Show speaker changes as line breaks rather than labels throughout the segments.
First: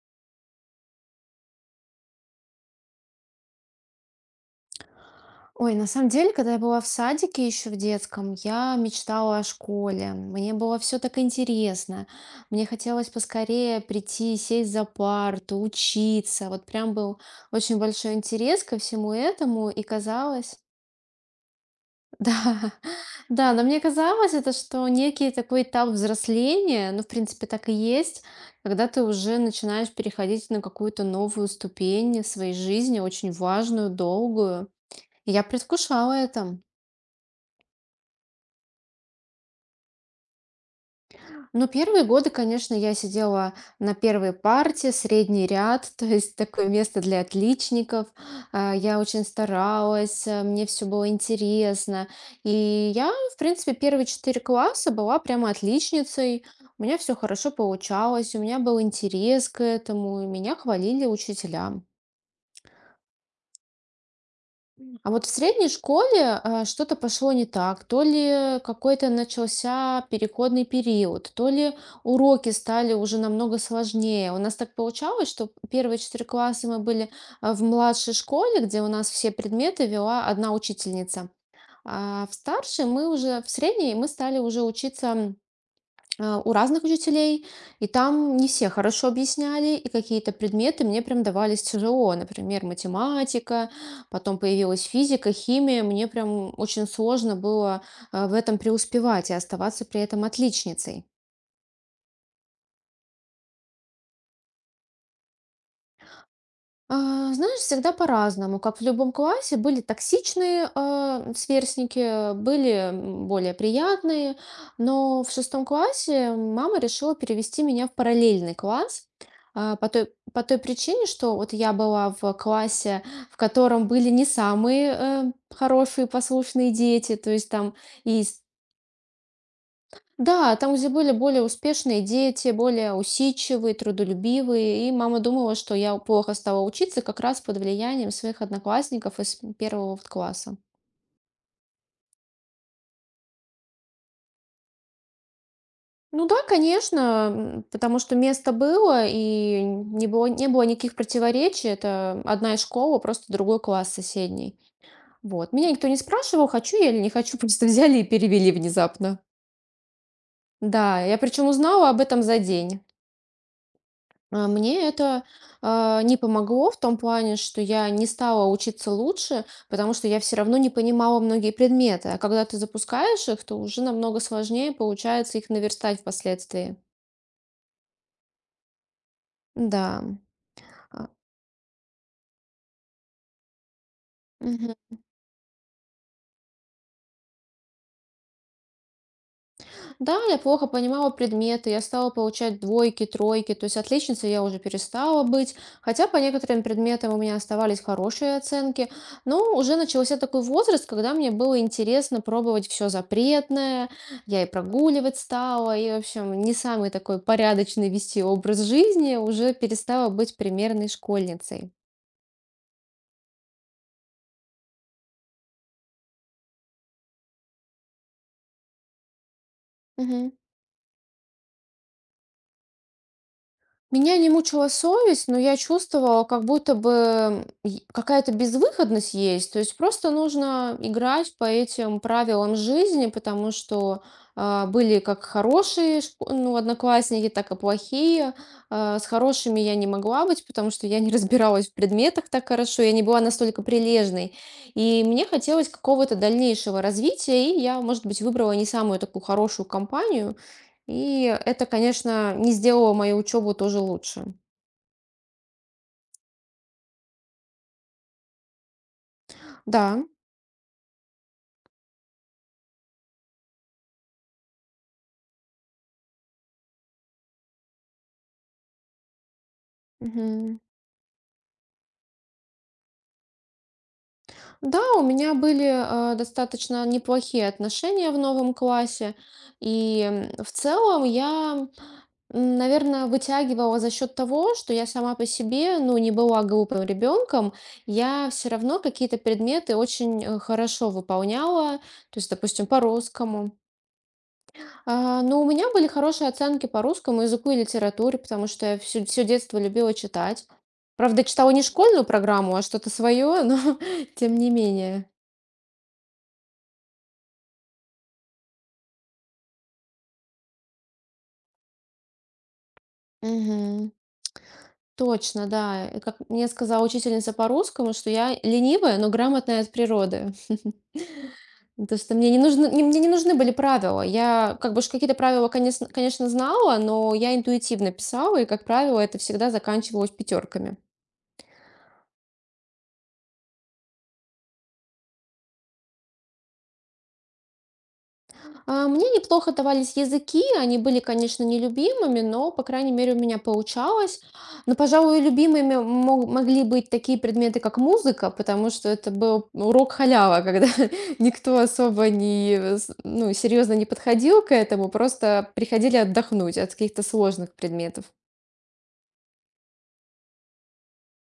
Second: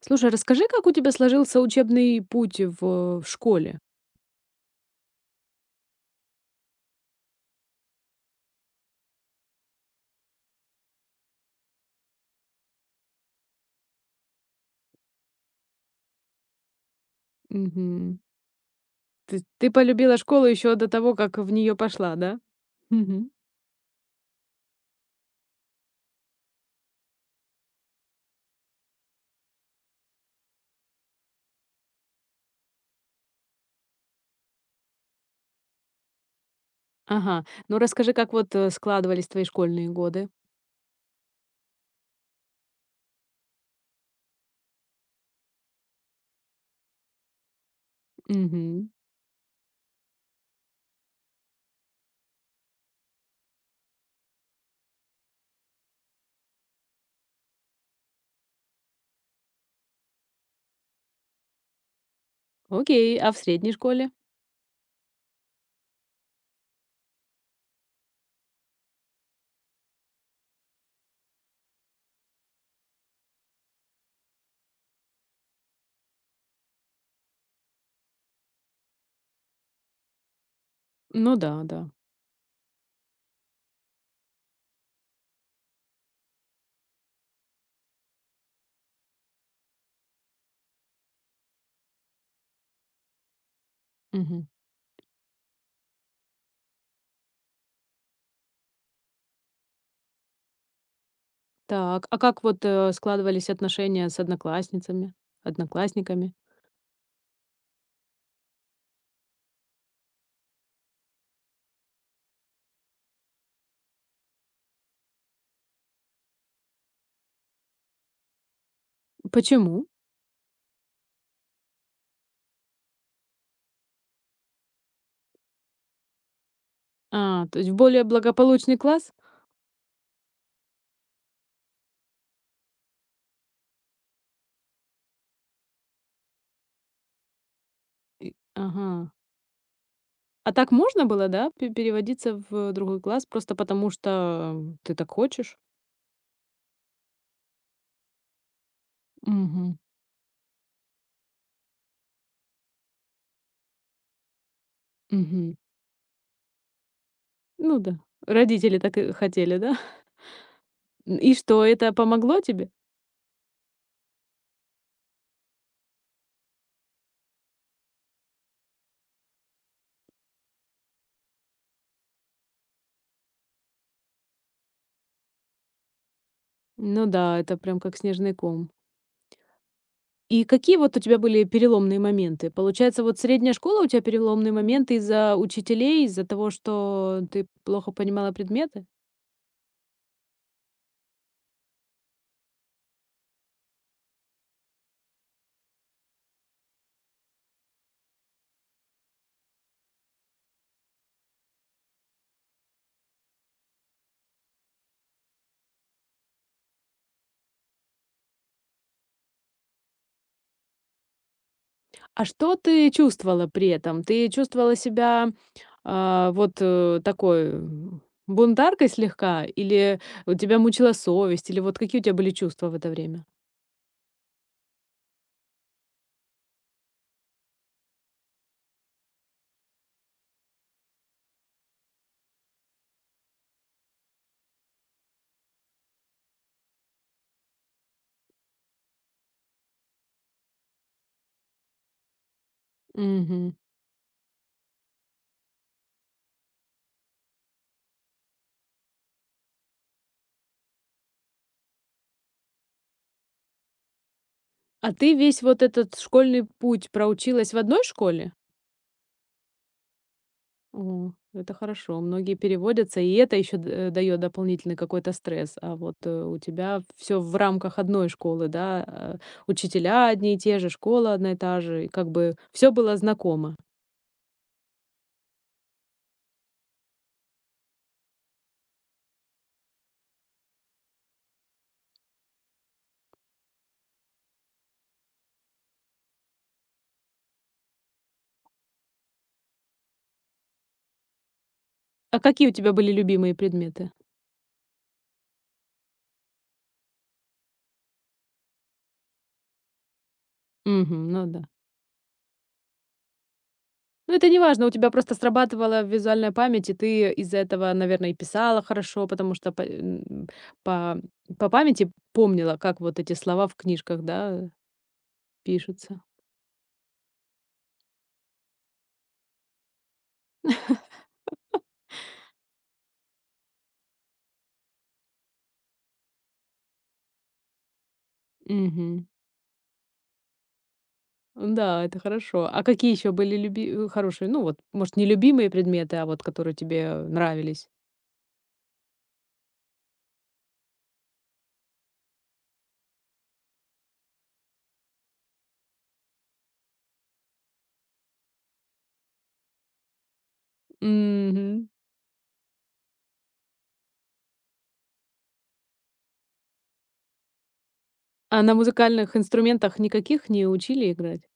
Слушай, а расскажи, как у тебя сложился учебный путь в школе?
Ой, на самом деле, когда я была в садике еще в детском, я мечтала о школе. Мне было все так интересно. Мне хотелось поскорее прийти, сесть за парту, учиться. Вот прям был очень большой
Мгм.
интерес ко всему
Ты,
этому,
ты
и
полюбила школу
казалось,
еще до того, как в нее пошла, да?
да,
Мгм.
да, но мне казалось это, что некий такой этап взросления, ну, в принципе, так и есть, когда ты уже начинаешь переходить на какую-то новую ступень в своей жизни, очень важную, долгую. И я предвкушала это.
Ага. Ну расскажи, как вот складывались твои школьные годы.
Ну, первые годы, конечно, я сидела на первой парте, средний ряд, то есть такое место для отличников.
Мгм.
Я очень старалась, мне все было интересно. И я, в принципе, первые четыре класса была прямо отличницей. У меня все хорошо получалось, у меня был интерес к этому, и меня хвалили учителя.
Окей, а в средней школе?
А вот в средней школе, что-то пошло не так. То ли какой-то начался переходный период, то ли уроки стали уже намного сложнее. У нас так получалось, что первые четыре класса мы были в младшей школе, где у нас все предметы вела одна учительница.
Ну да, да.
В средней мы стали уже учиться у разных учителей, и там не все хорошо объясняли, и какие-то предметы мне прям давались тяжело, например, математика, потом
Мгм.
появилась физика, химия, мне прям очень сложно было в этом преуспевать и оставаться при этом отличницей.
Так, а как вот складывались отношения с одноклассницами, одноклассниками?
Знаешь, всегда по-разному. Как в любом классе были токсичные сверстники, были более приятные, но в шестом классе мама решила перевести меня в параллельный класс.
Почему?
По той причине, что вот я была в классе, в котором были не самые хорошие, послушные дети, то
А,
есть
то есть
там
в более
и
благополучный класс?
да, там, где были более успешные дети, более усидчивые, трудолюбивые, и мама думала, что я плохо стала учиться как раз под влиянием своих
Ага.
одноклассников из первого вот
А
класса.
так можно было, да, пе переводиться в другой класс просто потому, что ты так хочешь?
Ну да, конечно, потому что место было, и
Мгм.
не было никаких противоречий. Это одна из школа, просто другой класс соседний. Вот.
Мгм.
Меня никто не спрашивал, хочу я или не хочу, просто
Ну
взяли
да,
и перевели
родители так и
внезапно.
хотели, да?
Да, я
И
причем
что,
узнала
это
об этом за
помогло тебе?
день. Мне это не помогло в том плане, что я не стала учиться лучше, потому что я все равно не понимала многие предметы. А когда ты запускаешь их, то уже намного сложнее получается их наверстать впоследствии.
Ну да, это прям как снежный ком.
Да.
И какие вот у
А,
тебя были переломные моменты? Получается, вот средняя школа у тебя переломные
Мгм.
моменты из-за учителей, из-за того, что ты плохо понимала предметы?
Да, я плохо понимала предметы, я стала получать двойки, тройки, то есть отличницей я уже перестала быть, хотя по некоторым предметам у меня оставались хорошие оценки, но уже начался такой возраст, когда мне было интересно пробовать все запретное, я и прогуливать стала, и, в общем, не самый такой порядочный вести образ жизни, уже перестала быть примерной школьницей.
А что ты чувствовала при этом? Ты чувствовала себя А, вот, такой, бунтаркой слегка, или
Мгм.
у тебя мучила совесть, или вот какие у тебя были чувства в это время?
Меня не мучила совесть, но я чувствовала, как будто бы и какая-то безвыходность есть. То есть просто нужно играть по этим правилам жизни, потому что были как хорошие ну, одноклассники, так и плохие. С хорошими я не могла быть, потому что я не разбиралась в предметах так хорошо, я не была
Мгм.
настолько прилежной. И мне хотелось какого-то дальнейшего развития, и я, может быть, выбрала не самую такую хорошую компанию. И это, конечно, не сделало мою учебу тоже лучше.
А ты весь вот этот школьный путь проучилась в одной школе?
Да.
О, это хорошо. Многие переводятся, и это еще дает дополнительный какой-то стресс. А вот, у тебя все в рамках одной школы, да, учителя одни и
Мгм.
те же, школа одна и та же, и как бы все было знакомо.
Да, у меня были, достаточно неплохие отношения в новом классе. И, в целом я, наверное, вытягивала за счет того, что я сама по себе, ну, не была глупым ребенком. Я все равно какие-то предметы очень, хорошо выполняла. То
А
есть,
какие у
допустим,
тебя
по
были любимые
русскому.
предметы?
Ну, у меня были хорошие оценки по русскому языку и литературе, потому что я всё детство любила читать.
Мгм,
Правда,
ну да.
читала не школьную программу, а что-то свое, но
Ну, это
тем
не
не
важно, у тебя
менее.
просто срабатывала визуальная память, и ты из-за этого, наверное, и писала хорошо, потому что по, по памяти помнила, как вот эти слова в
Мгм.
книжках, да,
Точно, да. И
пишутся.
как мне сказала учительница по русскому, что я ленивая, но грамотная от природы. Ну, то, что мне не нужны были правила. Я как бы ж какие-то правила, конечно, знала, но я интуитивно писала, и, как правило,
Мгм.
это всегда заканчивалось пятерками.
Да, это хорошо. А какие еще были хорошие, ну вот, может, не любимые предметы, а вот которые тебе нравились?
Мне неплохо давались языки, они были, конечно, нелюбимыми, но, по крайней мере, у меня получалось. Но, пожалуй, любимыми могли быть такие предметы, как музыка, потому что это был урок халява, когда никто
Мгм.
особо не, ну, серьезно не подходил к этому, просто приходили отдохнуть от каких-то сложных предметов.
А на музыкальных инструментах никаких не учили играть?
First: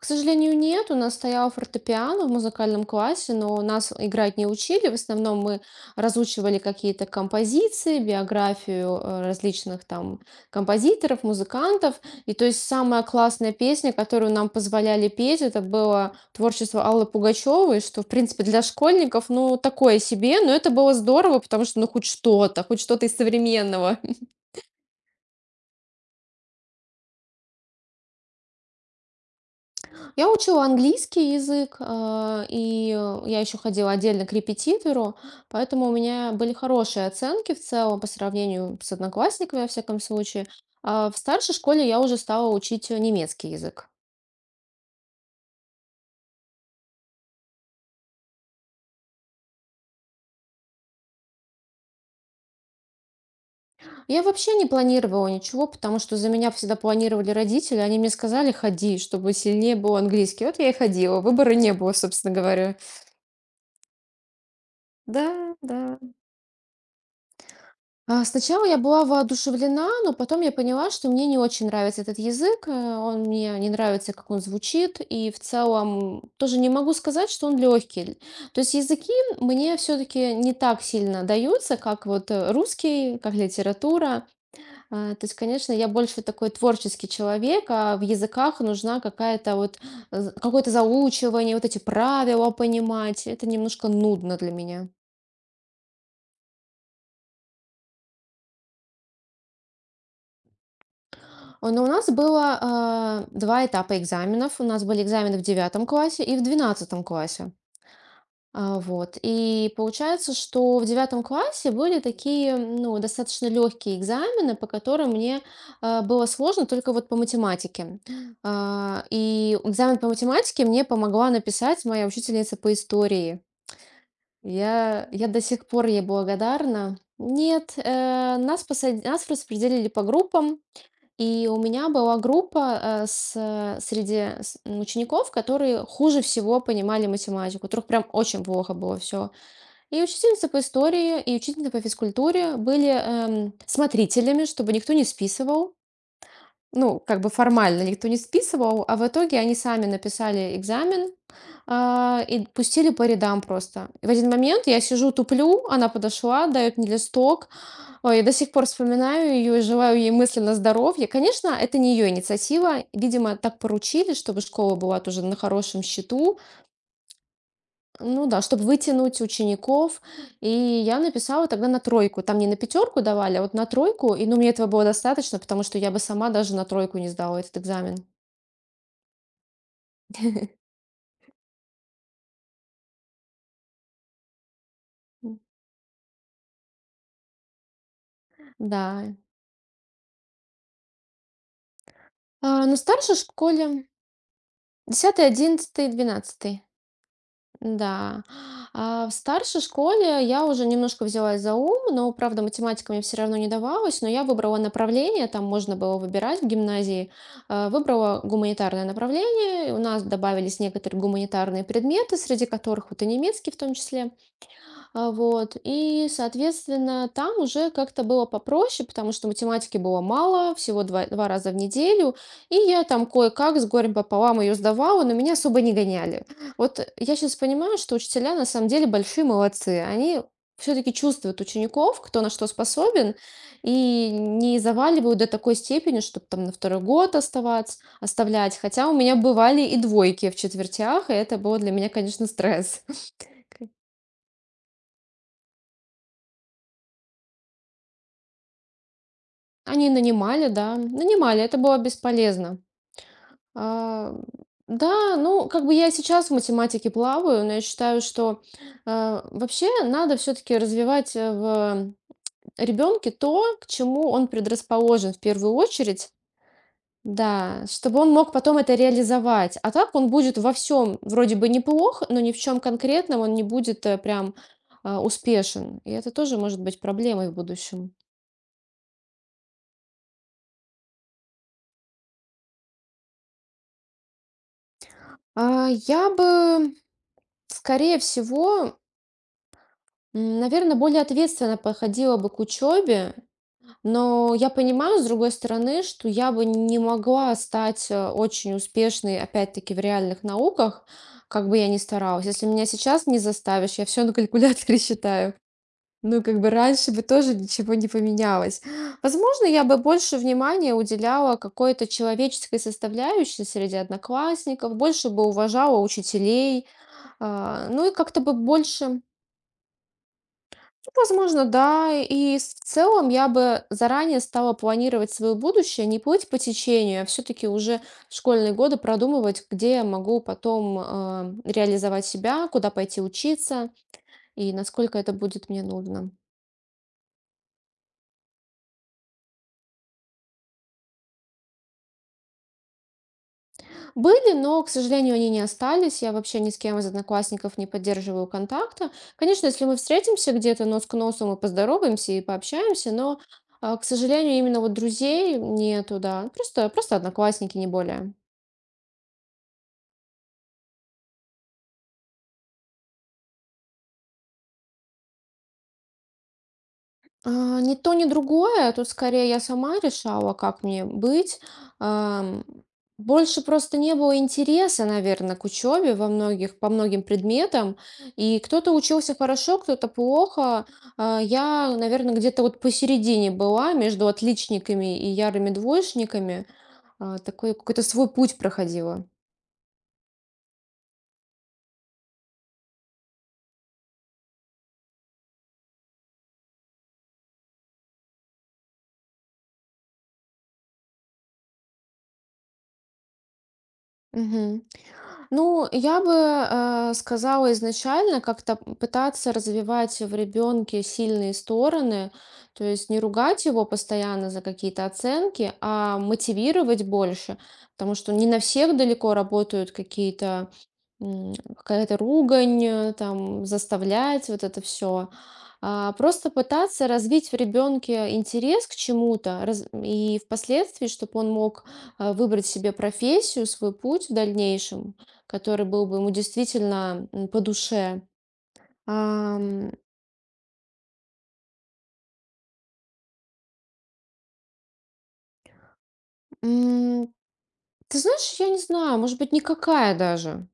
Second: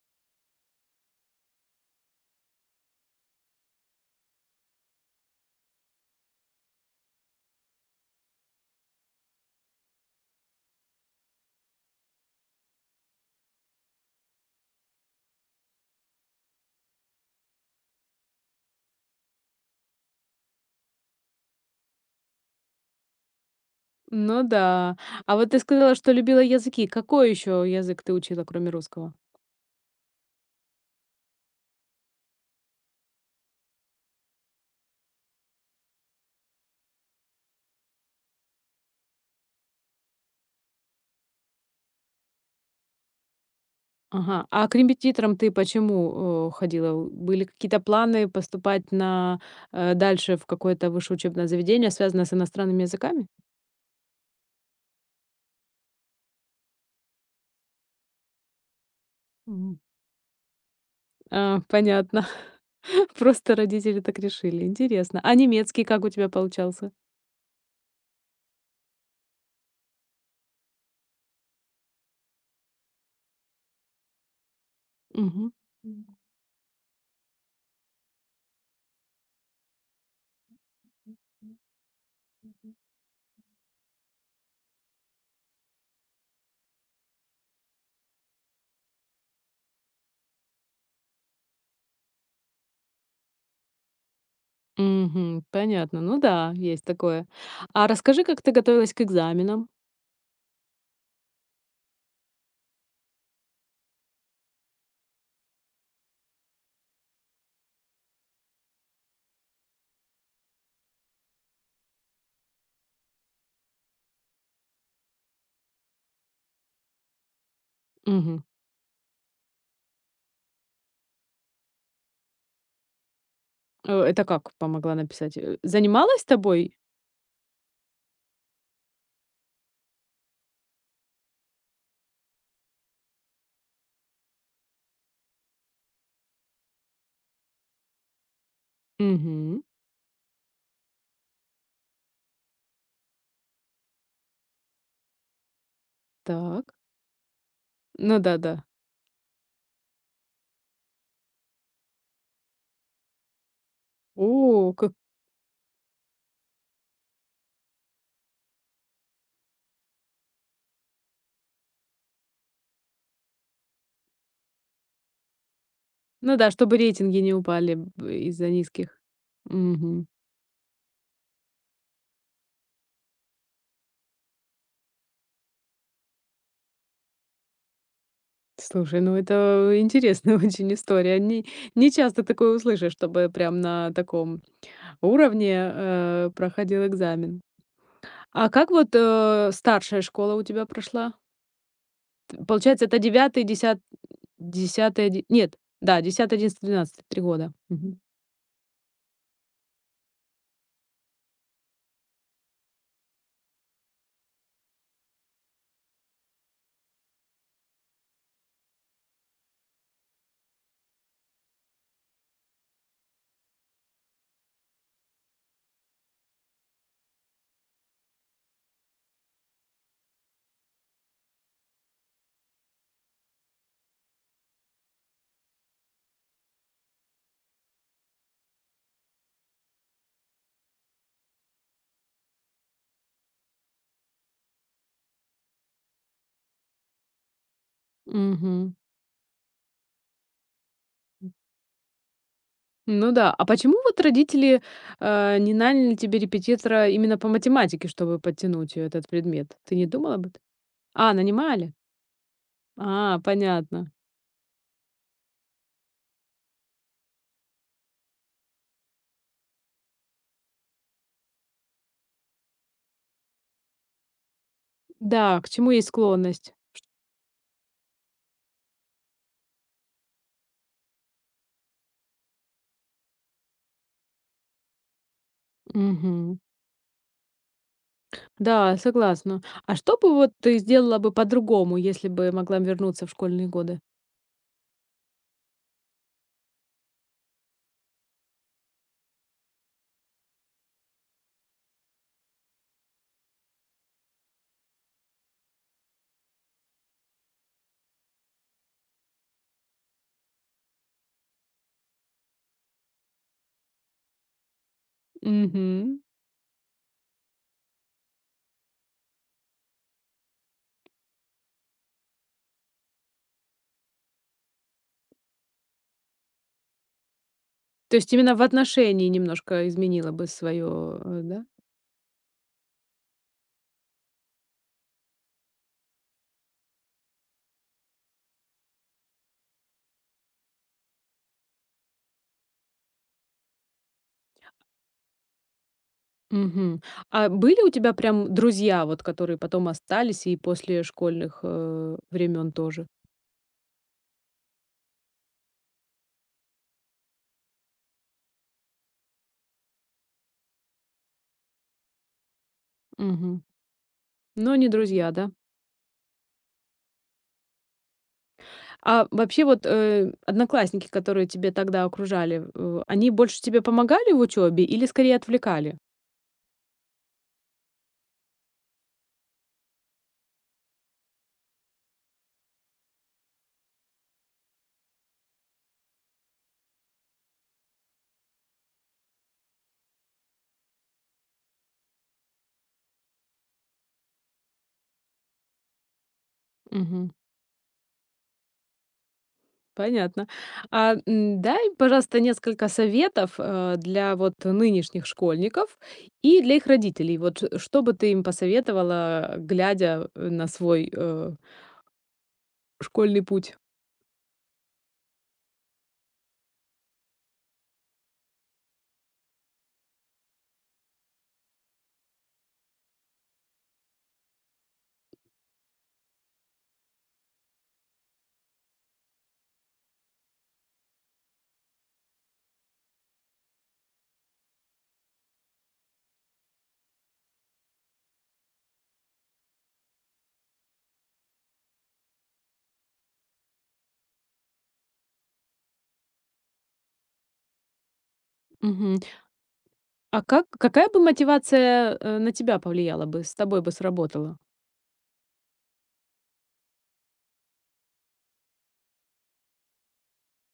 К сожалению, нет. У нас стоял фортепиано в музыкальном классе, но нас играть не учили. В основном мы разучивали какие-то композиции, биографию различных там композиторов, музыкантов. И то есть самая классная песня, которую нам позволяли петь, это было творчество Аллы Пугачевой, что, в принципе, для школьников, ну, такое себе, но это было здорово, потому что, ну, хоть что-то из современного.
Ну да. А вот ты сказала, что любила языки. Какой еще язык ты учила, кроме русского?
Я учила английский язык, и я еще ходила отдельно к репетитору, поэтому у меня были хорошие оценки в целом по сравнению с одноклассниками, во всяком случае. А в старшей школе я уже стала учить немецкий язык.
Ага. А к репетиторам ты почему, ходила? У были какие-то планы поступать на, дальше в какое-то высшее учебное заведение, связанное с иностранными языками?
Я вообще не планировала ничего, потому что за меня всегда планировали родители. Они мне сказали, ходи, чтобы сильнее
Мгм.
был английский. Вот я и ходила, выбора
А,
не было,
понятно.
собственно говоря.
Просто родители так решили. Интересно. А
Да,
немецкий
да.
как у тебя получался?
Сначала я была воодушевлена, но потом я поняла, что мне не очень нравится этот язык, он мне не нравится, как он звучит, и в
Мгм.
целом тоже не могу сказать, что он легкий. То есть языки мне все-таки не так сильно даются, как вот русский, как литература. То есть, конечно, я больше такой творческий человек, а в языках нужна какое-то заучивание, вот эти правила понимать. Это немножко нудно для меня.
Мгм. Понятно. Ну да, есть такое. А расскажи, как ты готовилась к экзаменам?
О, ну, у нас было два этапа экзаменов. У нас были экзамены в девятом классе и в двенадцатом классе. Вот. И получается, что в девятом классе были такие, ну, достаточно легкие экзамены, по которым мне было сложно только вот по математике.
Мгм.
И экзамен по математике мне помогла написать моя учительница по истории.
Это как помогла
Я
написать?
до
Э,
сих пор ей
занималась тобой?
благодарна. Нет, нас распределили по группам. И у меня была группа, э, с э, среди с м, учеников, которые хуже всего понимали математику, у которых прям очень плохо было все.
Мгм.
И учительница по истории, и учительница по физкультуре были, смотрителями, чтобы никто не списывал.
Так.
Ну, как бы формально никто не
Ну да-да.
списывал, а в итоге они сами написали экзамен. И пустили по рядам просто. И в один момент
О,
я
как
сижу, туплю, она подошла, дает мне листок. Ой, я до сих пор вспоминаю ее и желаю ей мысленно здоровья. Конечно, это не ее инициатива. Видимо, так поручили, чтобы школа была тоже на хорошем
ну
счету.
да, чтобы рейтинги не упали б
Ну да,
из-за
чтобы
низких.
вытянуть учеников.
Мгм.
И я написала тогда на тройку. Там не на пятерку давали, а вот на тройку. И ну, мне этого было достаточно, потому что я бы сама даже на тройку не сдала этот экзамен.
Слушай, ну это интересная очень история. Не часто такое услышишь, чтобы прям на таком уровне, проходил экзамен. А как вот,
Да.
старшая школа у тебя прошла? Т
На
Получается, это
старшей
девятый, десятый,
школе десятый,
десятый? Нет,
одиннадцатый,
да, десятый,
двенадцатый.
одиннадцатый, двенадцатый, 3 года. Мгм.
Да. А в старшей школе я уже немножко взялась за ум, но, правда, математика мне все равно не давалась, но я выбрала направление, там можно было выбирать в гимназии. Выбрала гуманитарное направление, и у нас добавились некоторые гуманитарные предметы, среди которых вот и немецкий в том числе. Вот. И, соответственно, там уже как-то было попроще, потому что математики было мало, всего два раза в неделю. И я там кое-как с горем пополам ее сдавала, но меня особо не гоняли. Вот я сейчас понимаю, что учителя на самом деле большие молодцы. Они все-таки чувствуют учеников, кто на что способен, и не заваливают до такой степени, чтобы там на второй год оставаться, оставлять.
Мгм.
Хотя у меня бывали и двойки в четвертях, и это было для меня, конечно, стресс.
Ну да. А почему вот родители, не наняли тебе репетитора именно по математике, чтобы подтянуть её этот предмет? Ты не
Они
думала об этом?
нанимали, да,
А,
нанимали, это
нанимали?
было бесполезно.
А, понятно.
А, да, ну, как бы я сейчас в математике плаваю, но я считаю, что вообще надо все-таки развивать в ребенке то, к чему он предрасположен в
Да, к
первую
чему есть
очередь.
склонность.
Да, чтобы он мог потом это реализовать. А так он будет во всем вроде бы неплох, но ни в чем конкретном он не будет прям успешен. И это тоже
Мгм.
может быть проблемой в будущем.
Да, согласна. А что бы вот ты сделала бы по-другому, если бы могла вернуться в школьные годы?
Я бы, скорее всего, наверное, более ответственно подходила бы к учебе, но я понимаю, с другой стороны, что я бы не могла стать очень успешной, опять-таки, в реальных науках, как бы я ни старалась. Если меня сейчас не заставишь, я все на калькуляторе считаю.
Мгм.
Ну, как бы раньше бы тоже ничего не поменялось. Возможно, я бы больше внимания уделяла какой-то человеческой составляющей среди одноклассников, больше бы уважала учителей, ну и
То есть
как-то бы
именно в
больше
отношении немножко изменила бы
ну,
свое,
возможно,
да?
да. В целом я бы заранее стала планировать свое будущее, не плыть по течению, а все-таки уже в школьные годы продумывать, где я могу потом реализовать себя, куда пойти учиться и насколько это будет мне нужно.
Мгм. А были у тебя прям друзья, вот которые потом остались и после школьных, времен тоже?
Были, но, к сожалению, они не остались. Я вообще ни с кем из одноклассников не поддерживаю контакта. Конечно, если мы встретимся где-то нос к носу, мы поздороваемся и пообщаемся, но,
Мгм.
к сожалению,
Но
именно
не
вот
друзья, да?
друзей нету, да. Просто одноклассники, не более.
А вообще вот, одноклассники, которые тебе тогда окружали, они больше тебе помогали в учебе или скорее отвлекали?
Ни то, ни другое. Тут скорее я сама решала, как мне быть. Ам, больше просто не было интереса, наверное, к учебе по многим предметам. И кто-то учился хорошо, кто-то плохо. Я, наверное, где-то вот посередине была между отличниками и ярыми двоечниками.
Мгм.
Такой какой-то свой путь проходила.
Понятно. А, дай, пожалуйста, несколько советов, для вот нынешних школьников и для их родителей. Вот ш что бы ты им посоветовала, глядя, на свой, школьный путь?
Мгм. Ну, я бы сказала изначально как-то пытаться развивать в ребенке сильные стороны, то есть не ругать его постоянно за какие-то оценки, а мотивировать больше, потому что не на всех далеко работают какая-то ругань, там заставлять вот это все. Просто пытаться развить в ребенке интерес к чему-то и впоследствии, чтобы он мог выбрать себе профессию, свой путь в дальнейшем, который был бы ему действительно, по душе.
Мгм.
Ам,
А какая бы мотивация, на тебя повлияла бы, с тобой бы сработала?
м, Ты знаешь, я не знаю, может быть, никакая даже.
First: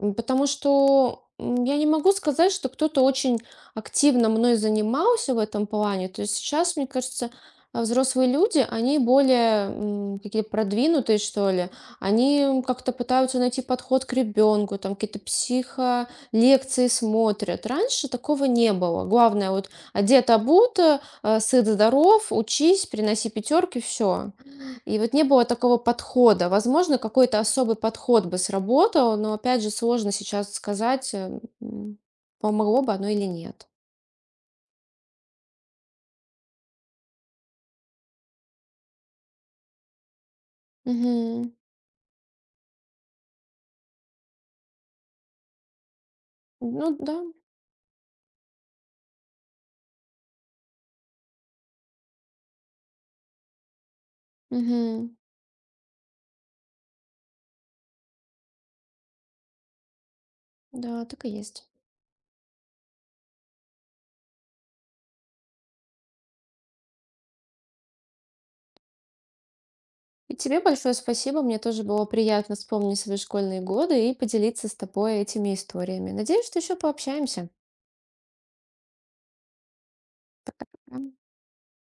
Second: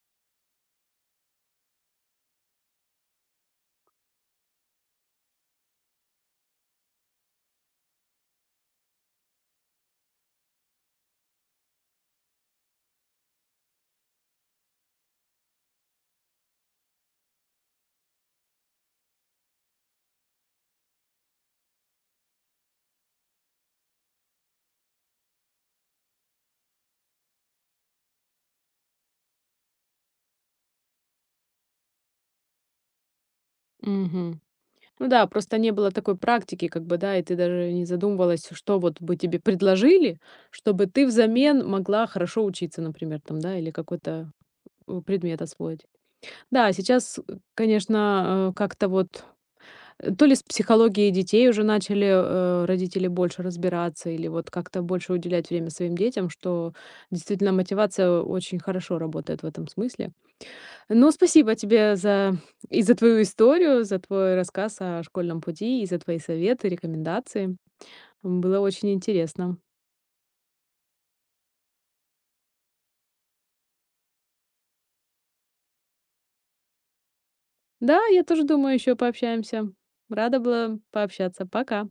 Потому что я не могу сказать, что кто-то очень активно мной занимался в этом плане. То есть сейчас, мне кажется, взрослые люди, они более какие-то продвинутые, что ли. Они как-то пытаются найти подход к ребенку, там какие-то психолекции смотрят. Раньше такого не было. Главное, вот одет, обут, сыт, здоров, учись, приноси пятерки, все. И вот не было такого подхода. Возможно, какой-то особый подход бы сработал, но опять же сложно сейчас сказать, помогло бы оно или нет.
Мгм. Ну да, просто не было такой практики, как бы, да, и ты даже не задумывалась, что вот бы тебе предложили, чтобы ты
Мгм.
взамен могла хорошо учиться, например, там, да, или какой-то, предмет освоить. Да,
Ну да.
сейчас, конечно, как-то вот, то ли с психологией детей уже начали, родители больше разбираться или вот как-то больше
Мгм.
уделять время своим детям, что действительно мотивация очень хорошо работает в этом смысле.
Да,
Ну,
так и
спасибо
есть.
тебе за твою историю, за твой рассказ о школьном пути, и за твои советы, рекомендации. Было очень интересно.
И тебе большое спасибо, мне тоже было приятно вспомнить свои школьные годы и поделиться с тобой этими историями. Надеюсь, что еще пообщаемся.
Да, я тоже думаю, еще пообщаемся. Рада была
Да.
пообщаться. Пока.